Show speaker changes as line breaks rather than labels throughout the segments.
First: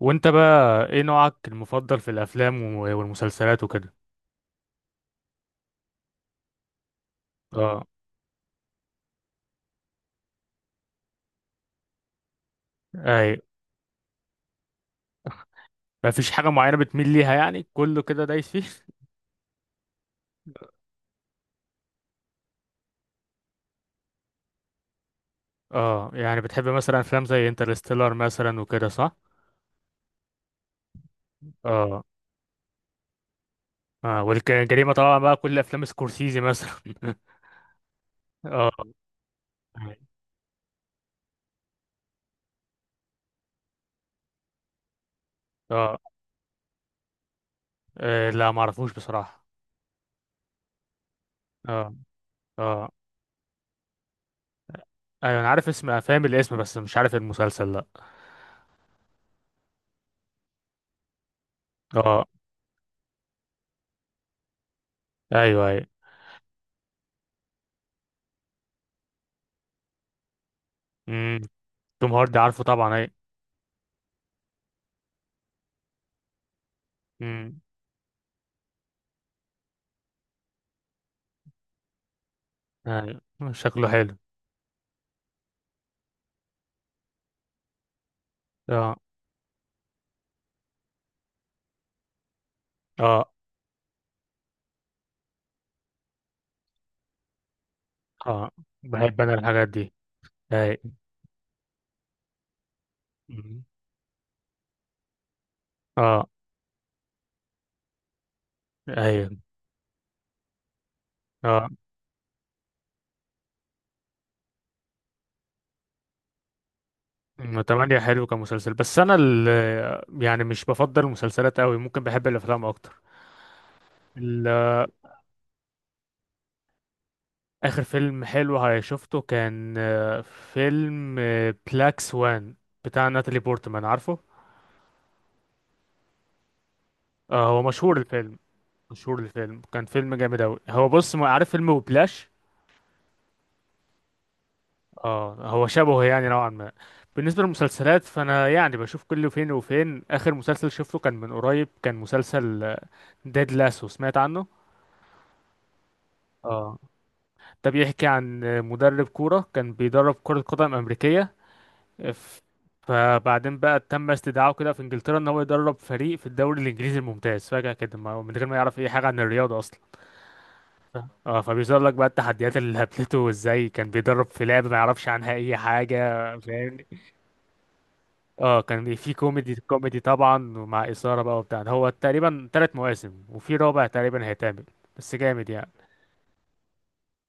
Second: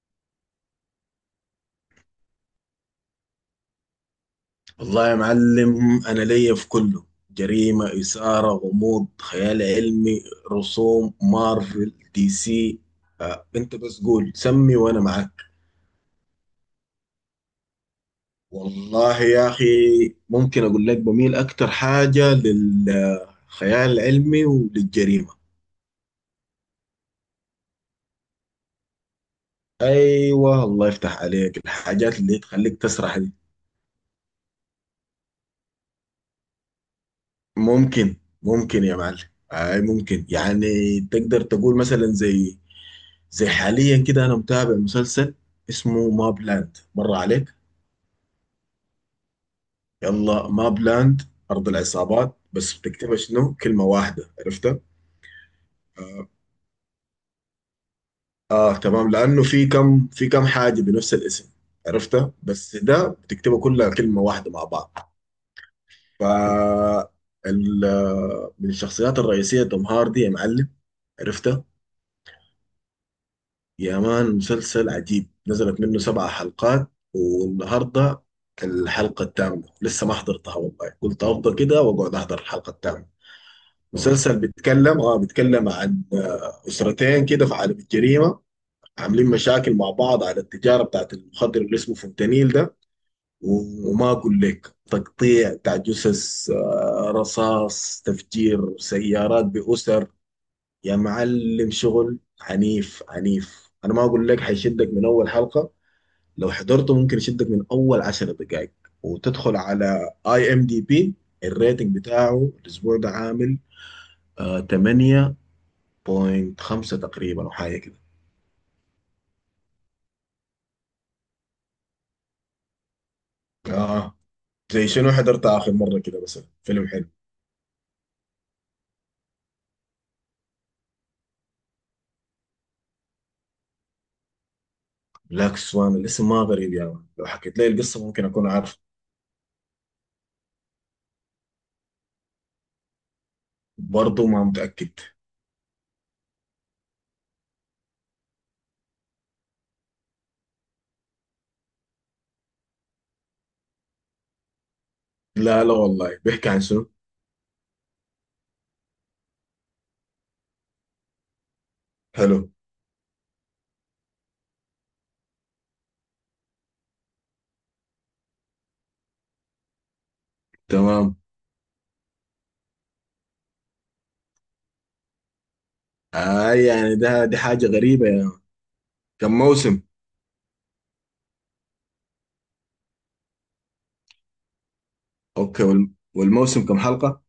وانت بقى ايه نوعك المفضل في الافلام والمسلسلات وكده.
والله يا معلم، أنا ليا في كله.
اه،
جريمة، إثارة، غموض، خيال علمي، رسوم، مارفل، دي سي.
اي.
أنت بس قول سمي وأنا معك.
مفيش حاجه معينه بتميل ليها، يعني كله كده دايس فيه.
والله يا أخي، ممكن أقول لك بميل أكتر حاجة للخيال العلمي وللجريمة.
اه، يعني بتحب مثلا افلام زي انترستيلر مثلا وكده، صح؟
أيوة، الله يفتح عليك.
اه.
الحاجات اللي تخليك تسرح دي.
اه، والجريمه طبعا بقى، كل افلام سكورسيزي مثلا.
ممكن
اه.
ممكن يا معلم. ممكن، يعني تقدر تقول مثلا زي حاليا كده انا متابع مسلسل
اه،
اسمه ماب لاند، مر عليك؟
آه، لا، ما اعرفوش بصراحه.
يلا، ماب لاند، ارض
اه.
العصابات، بس
اه،
بتكتبها شنو؟ كلمه واحده، عرفتها؟
ايوه انا عارف اسم، فاهم الاسم، بس مش عارف المسلسل، لا.
اه تمام، لانه في كم حاجه بنفس الاسم.
اه.
عرفتها؟ بس ده بتكتبها كلها كلمه واحده مع بعض.
ايوه ايوه.
ف من الشخصيات الرئيسيه توم هاردي يا معلم.
امم.
عرفتها؟
توم هاردي عارفه طبعا، اي.
يا مان، مسلسل عجيب، نزلت منه 7 حلقات.
امم.
والنهارده الحلقة التامة لسه ما حضرتها والله، قلت أفضل كده وأقعد أحضر الحلقة التامة.
ايوه، شكله حلو.
مسلسل بيتكلم عن أسرتين كده في عالم الجريمة.
اه.
عاملين مشاكل مع بعض على التجارة بتاعت المخدر اللي اسمه فنتانيل ده.
اه.
و- وما أقول لك، تقطيع بتاع جثث، رصاص،
اه،
تفجير
بحب انا
سيارات
الحاجات دي.
بأسر.
اي.
يا معلم شغل عنيف
مم.
عنيف، انا ما اقول لك حيشدك من اول حلقة.
اه.
لو حضرته ممكن يشدك من اول 10 دقائق.
ايوه.
وتدخل على اي ام دي بي،
اه.
الريتنج بتاعه الاسبوع ده عامل آه 8.5 تقريبا او
أم،
حاجة كده.
تمانية حلو كمسلسل، بس انا يعني مش بفضل المسلسلات قوي، ممكن بحب الافلام اكتر.
اه،
ال-
زي شنو حضرت اخر مرة كده مثلا؟ فيلم حلو.
اخر فيلم حلو شفته كان فيلم بلاك سوان، بتاع ناتالي بورتمان، عارفه.
بلاك سوان، الاسم ما غريب يا مان، لو
آه،
حكيت
هو
لي
مشهور
القصة ممكن
الفيلم.
اكون عارف.
مشهور الفيلم، كان فيلم جامد قوي. هو بص، ما عارف فيلم، وبلاش.
برضه ما متأكد.
اه، هو شبهه يعني نوعا ما. بالنسبة للمسلسلات، فأنا يعني بشوف كل فين وفين. آخر مسلسل شفته كان من قريب، كان مسلسل ديد لاسو، سمعت عنه؟
لا لا والله، بيحكي عن
اه.
شنو؟
ده بيحكي عن مدرب كورة، كان بيدرب كرة قدم أمريكية. ف-
حلو.
فبعدين بقى تم استدعائه كده في إنجلترا، إن هو يدرب فريق في الدوري الإنجليزي الممتاز، فجأة كده، من غير ما يعرف أي حاجة عن الرياضة أصلا.
تمام.
اه، فبيظهر لك بقى التحديات اللي قابلته، وازاي كان بيدرب في لعبة ما يعرفش عنها أي حاجة، فاهم.
يعني ده دي حاجة غريبة.
اه، كان في
كم
كوميدي
موسم؟
كوميدي طبعا، ومع إثارة بقى وبتاع ده. هو تقريبا تلات مواسم، وفي رابع تقريبا هيتعمل. بس جامد
اوكي،
يعني.
وال- والموسم كم حلقة؟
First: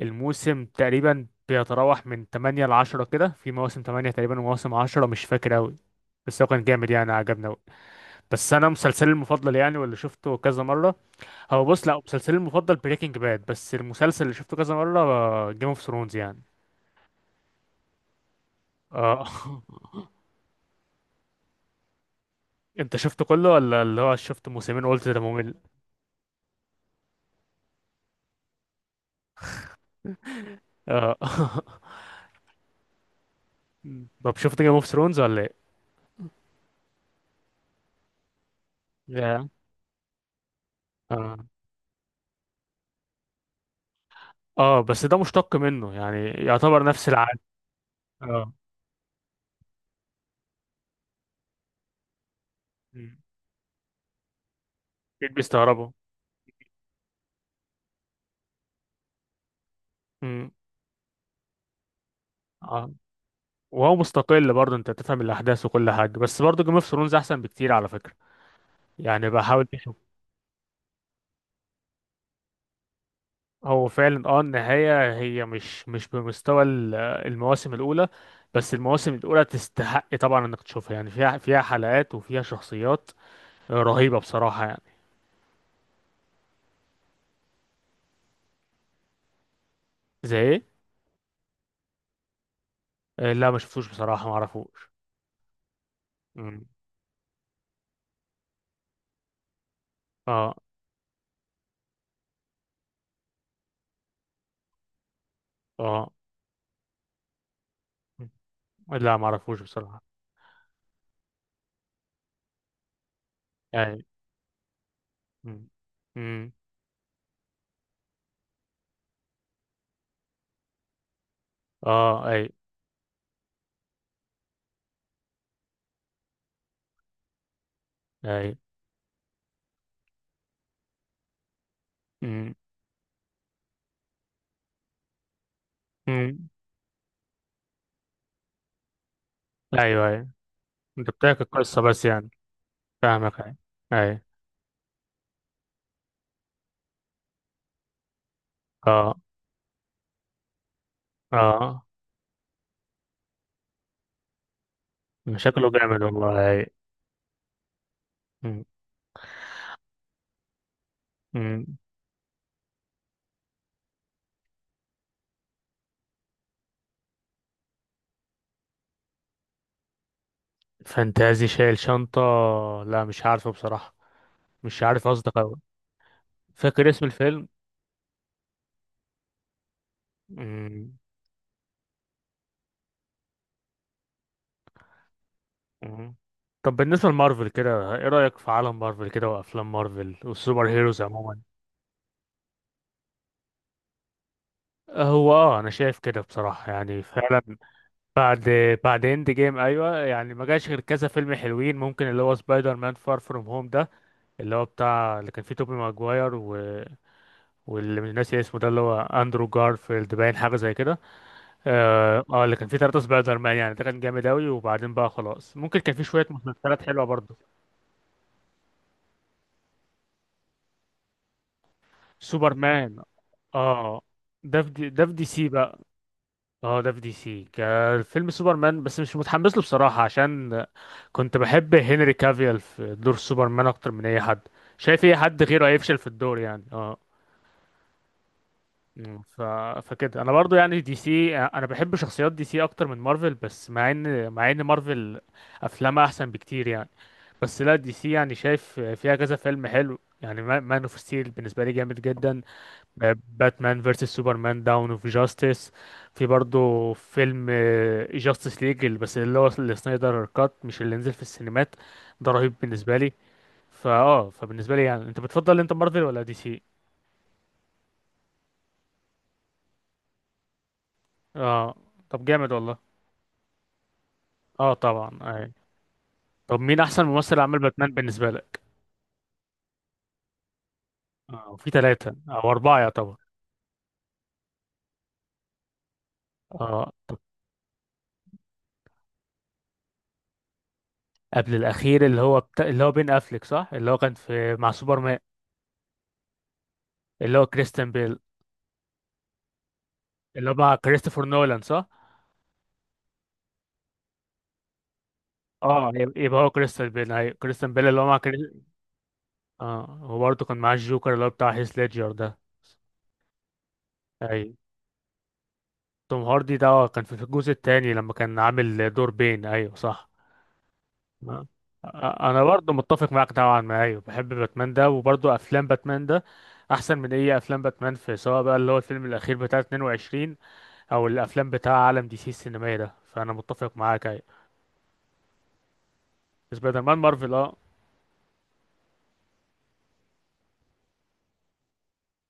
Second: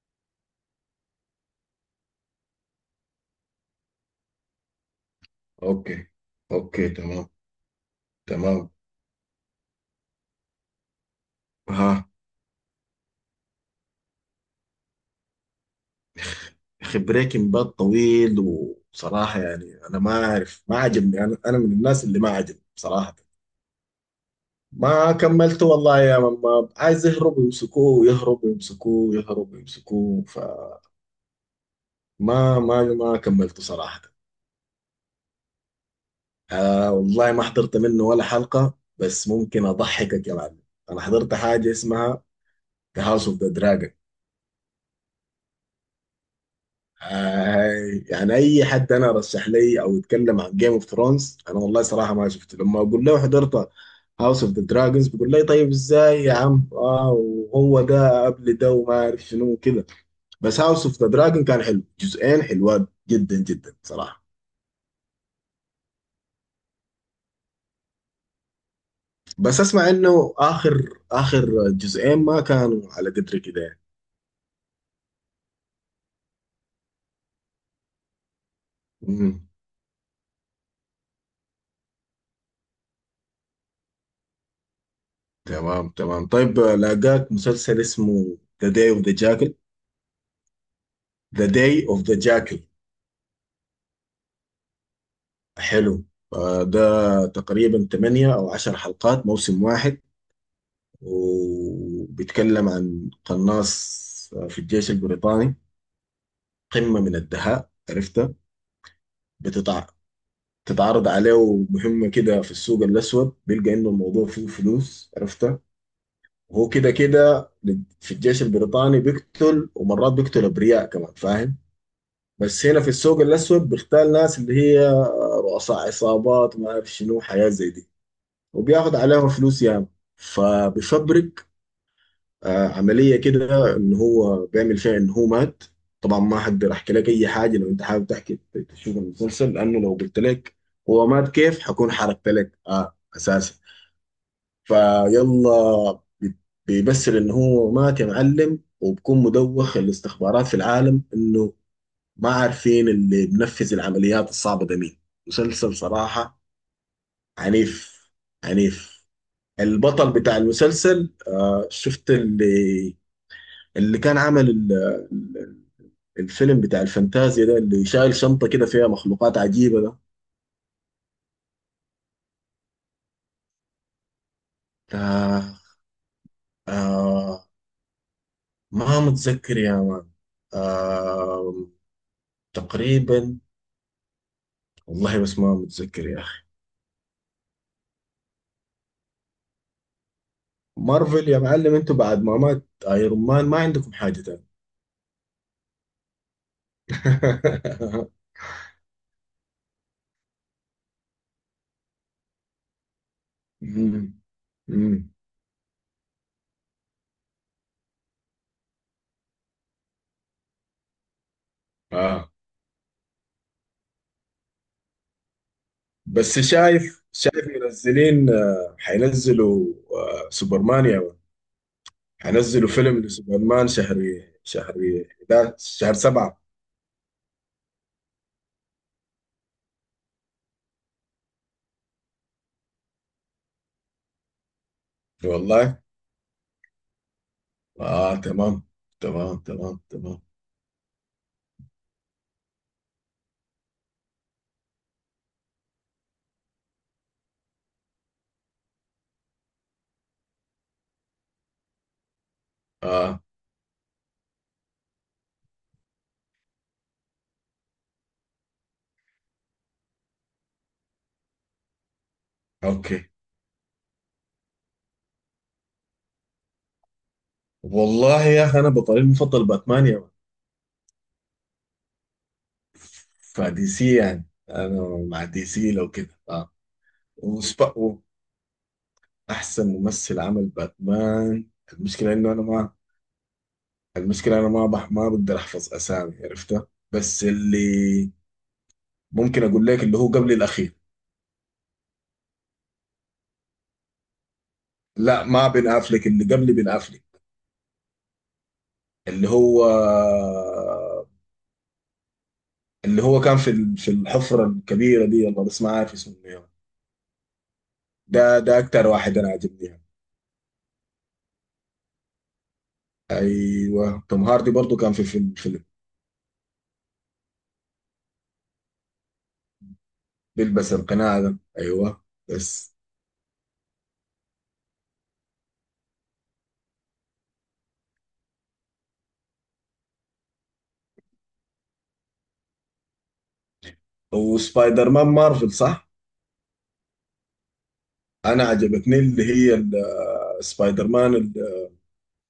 الموسم تقريبا بيتراوح من تمانية لعشرة كده. في مواسم تمانية تقريبا، ومواسم عشرة، مش فاكر أوي.
اوكي.
بس هو كان
اوكي
جامد يعني،
تمام.
عجبنا أوي. بس أنا
تمام.
مسلسلي المفضل يعني، واللي شفته كذا مرة، هو بص، لأ،
ها؟
مسلسلي المفضل بريكنج باد، بس المسلسل اللي شفته كذا مرة جيم اوف ثرونز يعني.
اخي بريكنج باد طويل
اه.
وصراحة يعني انا ما اعرف، ما عجبني، انا من الناس اللي ما عجبني
انت
بصراحة.
شفته كله، ولا اللي هو شفت موسمين قلت
ما
ده ممل؟
كملته والله يا ماما، عايز يهرب ويمسكوه، ويهرب ويمسكوه، ويهرب ويمسكوه، فما…
اه.
ما كملته صراحة.
مم. طب شفت جيم اوف ثرونز ولا ايه؟
والله ما حضرت منه ولا حلقة، بس
يا.
ممكن اضحكك يا معلم. انا حضرت
اه.
حاجة اسمها The House of the Dragon.
اه، بس ده مشتق منه يعني، يعتبر نفس العالم.
آه يعني
اه.
اي حد انا رشح لي او يتكلم عن جيم اوف ثرونز، انا والله صراحه ما شفته، لما اقول
مم.
له حضرت هاوس اوف ذا دراجونز بيقول
اكيد
لي طيب
بيستغربوا.
ازاي يا عم؟ اه وهو ده قبل ده وما عارف شنو كده.
مم.
بس هاوس اوف ذا دراجون كان حلو، جزئين حلوات
اه،
جدا جدا
وهو
صراحه.
مستقل برضه، انت تفهم الاحداث وكل حاجه، بس برضه جيم اوف ثرونز احسن بكتير على فكره، يعني
بس
بحاول
اسمع
اشوف.
انه اخر جزئين ما كانوا على قدر كده يعني.
هو فعلا اه، النهايه هي مش بمستوى المواسم الاولى، بس المواسم الاولى
مم.
تستحق طبعا انك تشوفها، يعني فيها حلقات وفيها شخصيات رهيبه بصراحه يعني.
تمام. تمام. طيب، لاقاك مسلسل اسمه ذا داي اوف ذا جاكل.
زي ايه؟
ذا داي اوف ذا جاكل.
آه، لا، ما شفتوش بصراحه، ما اعرفوش.
حلو.
مم.
فده تقريبا 8 أو 10 حلقات، موسم واحد.
اه.
وبيتكلم عن قناص في الجيش البريطاني،
اه،
قمة من الدهاء، عرفتها؟
لا ما اعرفوش
بتتع...
بصراحة.
بتتعرض عليه مهمة كده في السوق الأسود، بيلقى إنه
اي.
الموضوع فيه فلوس، عرفتها؟
مم. مم.
وهو كده كده في الجيش البريطاني بيقتل، ومرات بيقتل أبرياء كمان، فاهم؟
اه. اي.
بس هنا في السوق الأسود بيختال ناس اللي هي رؤساء عصابات وما أعرف شنو، حياة زي دي.
اي.
وبياخد عليها فلوس يعني. فبيفبرك
مم.
عملية كده إن هو بيعمل فيها إن هو مات. طبعا ما
مم.
هقدر أحكي لك أي حاجة لو أنت حابب تشوف المسلسل، لأنه لو
ايوه.
قلت
اي.
لك هو
انت
مات
بتحكي
كيف
القصة
حكون
بس
حرقت
يعني،
لك
فاهمك.
أساسا.
اي. اي.
فيلا بيمثل إن هو مات يا معلم،
اه.
وبكون مدوخ الاستخبارات في العالم إنه
اه،
ما عارفين اللي بنفذ العمليات الصعبة ده مين.
شكله
مسلسل
جامد
صراحة
والله. اي.
عنيف
مم.
عنيف. البطل بتاع المسلسل،
مم.
شفت اللي كان عمل ال- الفيلم بتاع الفانتازيا ده اللي شايل شنطة كده فيها مخلوقات عجيبة ده؟
فانتازي، شايل شنطة؟ لا مش عارفه بصراحة. مش عارف قصدك اوي.
آه
فاكر اسم
آه
الفيلم؟
ما متذكر يا مان.
مم.
آه تقريبا. والله بس ما متذكر
مم.
يا أخي.
طب بالنسبة لمارفل كده، ايه رأيك في عالم مارفل كده وافلام مارفل والسوبر هيروز
مارفل يا
عموما؟
معلم، انتوا بعد ما مات ايرون مان ما عندكم حاجة تاني.
هو اه، انا شايف كده بصراحه يعني فعلا. بعد بعد اند جيم، ايوه يعني، ما جاش غير كذا فيلم حلوين، ممكن اللي هو سبايدر مان فار فروم هوم ده،
مم.
اللي هو
مم.
بتاع اللي كان فيه توبي ماجواير واللي مش ناسي اسمه ده، اللي هو اندرو جارفيلد، باين حاجه زي كده. اه،
آه
اللي كان فيه ثلاثه سبايدر مان يعني، ده كان جامد اوي. وبعدين بقى خلاص، ممكن كان فيه شويه
بس
مسلسلات
شايف
حلوه برضه.
شايف منزلين، حينزلوا، سوبرمان يا مان.
سوبر
حينزلوا فيلم
مان.
لسوبرمان شهر
اه. ده في
شهر
دي، ده في دي سي
11،
بقى.
شهر سبعة.
اه، ده في دي سي، كان فيلم سوبرمان بس مش متحمس له بصراحة، عشان كنت بحب هنري كافيل في دور سوبرمان اكتر من اي حد. شايف اي حد غيره
والله.
هيفشل في الدور يعني، اه.
اه تمام
مم.
تمام تمام تمام.
فكده انا برضو يعني، دي سي، انا بحب شخصيات دي سي اكتر من مارفل، بس مع ان مارفل افلامها احسن بكتير يعني. بس لا، دي سي يعني شايف فيها كذا فيلم حلو يعني. مان اوف ستيل بالنسبة لي جامد جدا.
اه
باتمان فيرسس سوبرمان داون اوف جاستس. في برضه فيلم جاستس ليج، بس اللي هو السنايدر كات، مش اللي نزل في السينمات، ده رهيب بالنسبه
اوكي.
لي. فاه، فبالنسبه لي يعني، انت بتفضل انت مارفل ولا دي سي؟
والله يا اخي، انا بطلي المفضل باتمان يا مان.
اه، طب جامد والله.
فدي سي يعني
اه
انا
طبعا،
مع دي
آه.
سي لو كده، اه.
طب مين احسن ممثل عمل باتمان
وسبقوا.
بالنسبه لك؟
احسن ممثل عمل باتمان.
اه، في
المشكله
ثلاثه
انه انا
او
ما
اربعه يعتبر.
المشكلة أنا ما بقدر أحفظ أسامي، عرفتها؟
اه. طب
بس اللي ممكن أقول لك اللي هو قبل الأخير.
قبل الاخير، اللي هو اللي هو بين افليك، صح؟ اللي هو كان في مع سوبرمان.
لا ما بن أفلك، اللي قبل بن أفلك.
اللي هو كريستيان بيل،
اللي هو
اللي هو مع كريستوفر نولان، صح؟
اللي هو كان في في الحفرة الكبيرة دي والله، بس ما
اه،
عارف اسمه
يبقى
يعني.
هو كريستال بيل. ايوه، كريستال بيل، اللي هو مع
ده
كريس.
ده أكتر واحد أنا عاجبني يعني.
اه، وبرضه كان معاه الجوكر، اللي هو بتاع هيث ليدجر ده.
أيوه، توم هاردي
ايوه،
برضو كان في فيلم
توم هاردي ده كان في الجزء الثاني، لما كان عامل دور بين، ايوه صح.
بيلبس القناع ده،
آه.
أيوه.
آه، انا برضه
بس.
متفق معاك طبعا، ما ايوه بحب باتمان ده، وبرضه افلام باتمان ده احسن من اي افلام باتمان. في سواء بقى، اللي هو الفيلم الاخير بتاع 22، او الافلام بتاع عالم دي سي السينمائي ده، فانا متفق معاك ايوه.
وسبايدر مان مارفل صح؟
سبايدر مان مارفل، اه.
أنا عجبتني اللي هي سبايدر مان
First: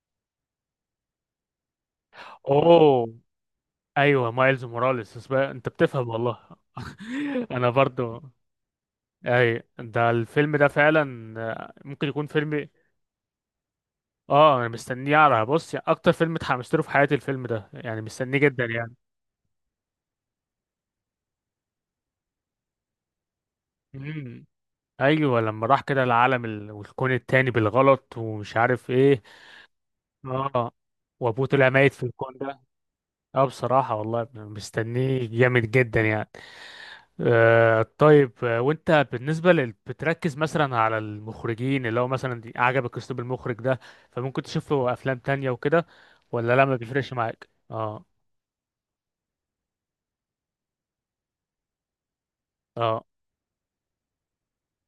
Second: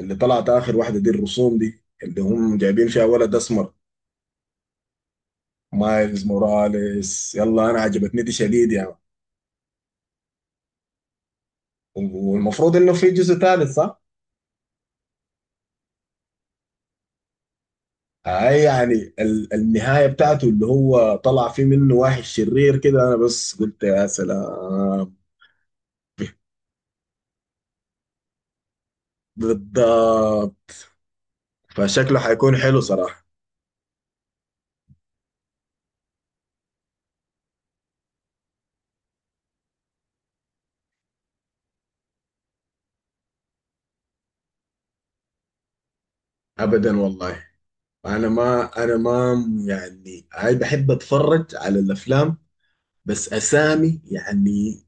اللي طلعت اخر واحده دي، الرسوم دي اللي هم جايبين فيها
اوه،
ولد اسمر.
ايوه مايلز موراليس، انت بتفهم
مايلز
والله.
موراليس،
انا
يلا انا
برضو.
عجبتني دي شديد يعني.
اي، ده الفيلم ده فعلا ممكن يكون فيلم.
والمفروض انه في جزء ثالث صح؟
اه، انا مستنيه على بص يعني، اكتر فيلم اتحمست له في حياتي الفيلم ده، يعني مستنيه
هاي
جدا يعني.
يعني النهايه بتاعته اللي هو طلع فيه منه واحد شرير كده، انا بس قلت يا
امم.
سلام.
ايوه لما راح كده العالم والكون التاني بالغلط ومش عارف ايه.
بالضبط.
اه. وابوه طلع ميت في
فشكله
الكون
حيكون
ده.
حلو صراحه.
اه بصراحه والله مستنيه جامد جدا يعني. آه طيب، وانت بالنسبة بتركز مثلا على المخرجين، اللي هو مثلا عجبك اسلوب المخرج ده، فممكن تشوف له افلام تانية وكده، ولا لا، ما
ابدا
بيفرقش
والله.
معاك؟ اه.
انا ما يعني، هاي بحب اتفرج على الافلام.
اه.
بس اسامي يعني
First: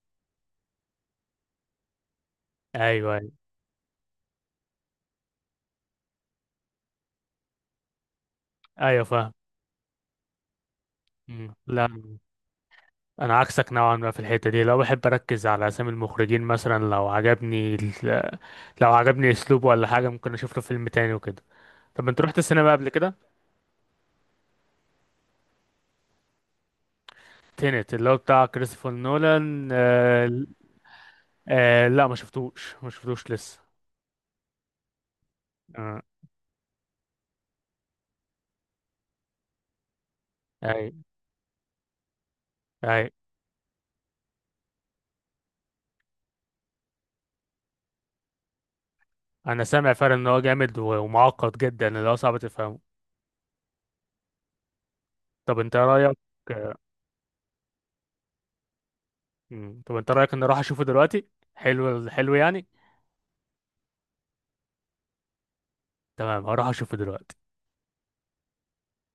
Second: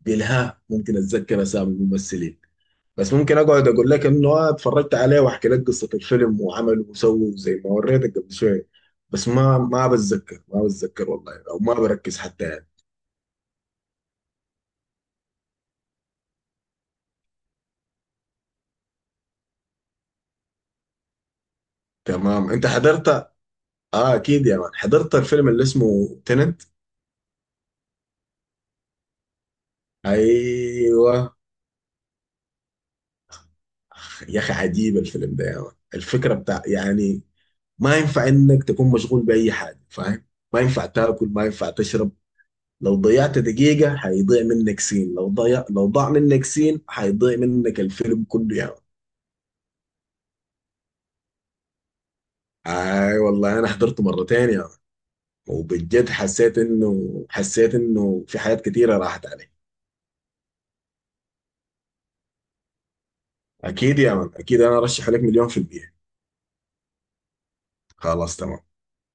بالها، ممكن اتذكر اسامي الممثلين.
ايوه
بس
ايوه.
ممكن اقعد اقول لك انه اتفرجت عليه واحكي لك قصه الفيلم وعمله وسوى زي ما وريتك قبل شويه.
ايوه
بس
فاهم.
ما بتذكر، ما بتذكر والله،
مم.
او ما
لا،
بركز حتى يعني.
انا عكسك نوعا ما في الحتة دي، لو بحب اركز على اسامي المخرجين مثلا. لو عجبني لو عجبني اسلوبه ولا حاجة، ممكن اشوف له فيلم تاني وكده. طب انت رحت
تمام. انت
السينما قبل
حضرت؟
كده؟
اه اكيد يا مان، حضرت الفيلم اللي اسمه تننت.
تينت اللي هو بتاع كريستوفر نولان، آه.
ايوه.
آه، لا ما شفتوش لسه.
أخ، يا اخي عجيب الفيلم ده يا مان،
آه.
الفكره بتاع يعني ما ينفع انك تكون مشغول باي حاجه، فاهم؟ ما ينفع
اي.
تاكل، ما ينفع تشرب. لو
اي.
ضيعت دقيقة هيضيع منك سين، لو ضاع منك سين هيضيع منك الفيلم كله يا مان.
انا سامع فعلا ان هو جامد ومعقد جدا، اللي هو صعب تفهمه.
اي والله، انا حضرته مرتين يا مان.
طب انت
وبجد
رايك؟
حسيت
آه،
انه حسيت انه في حاجات كتيرة راحت علي.
مم. طب انت رايك ان اروح اشوفه دلوقتي؟ حلو، حلو يعني.
اكيد يا مان، اكيد، انا ارشح لك 1,000,000%.
تمام، هروح اشوفه دلوقتي.
خلاص تمام.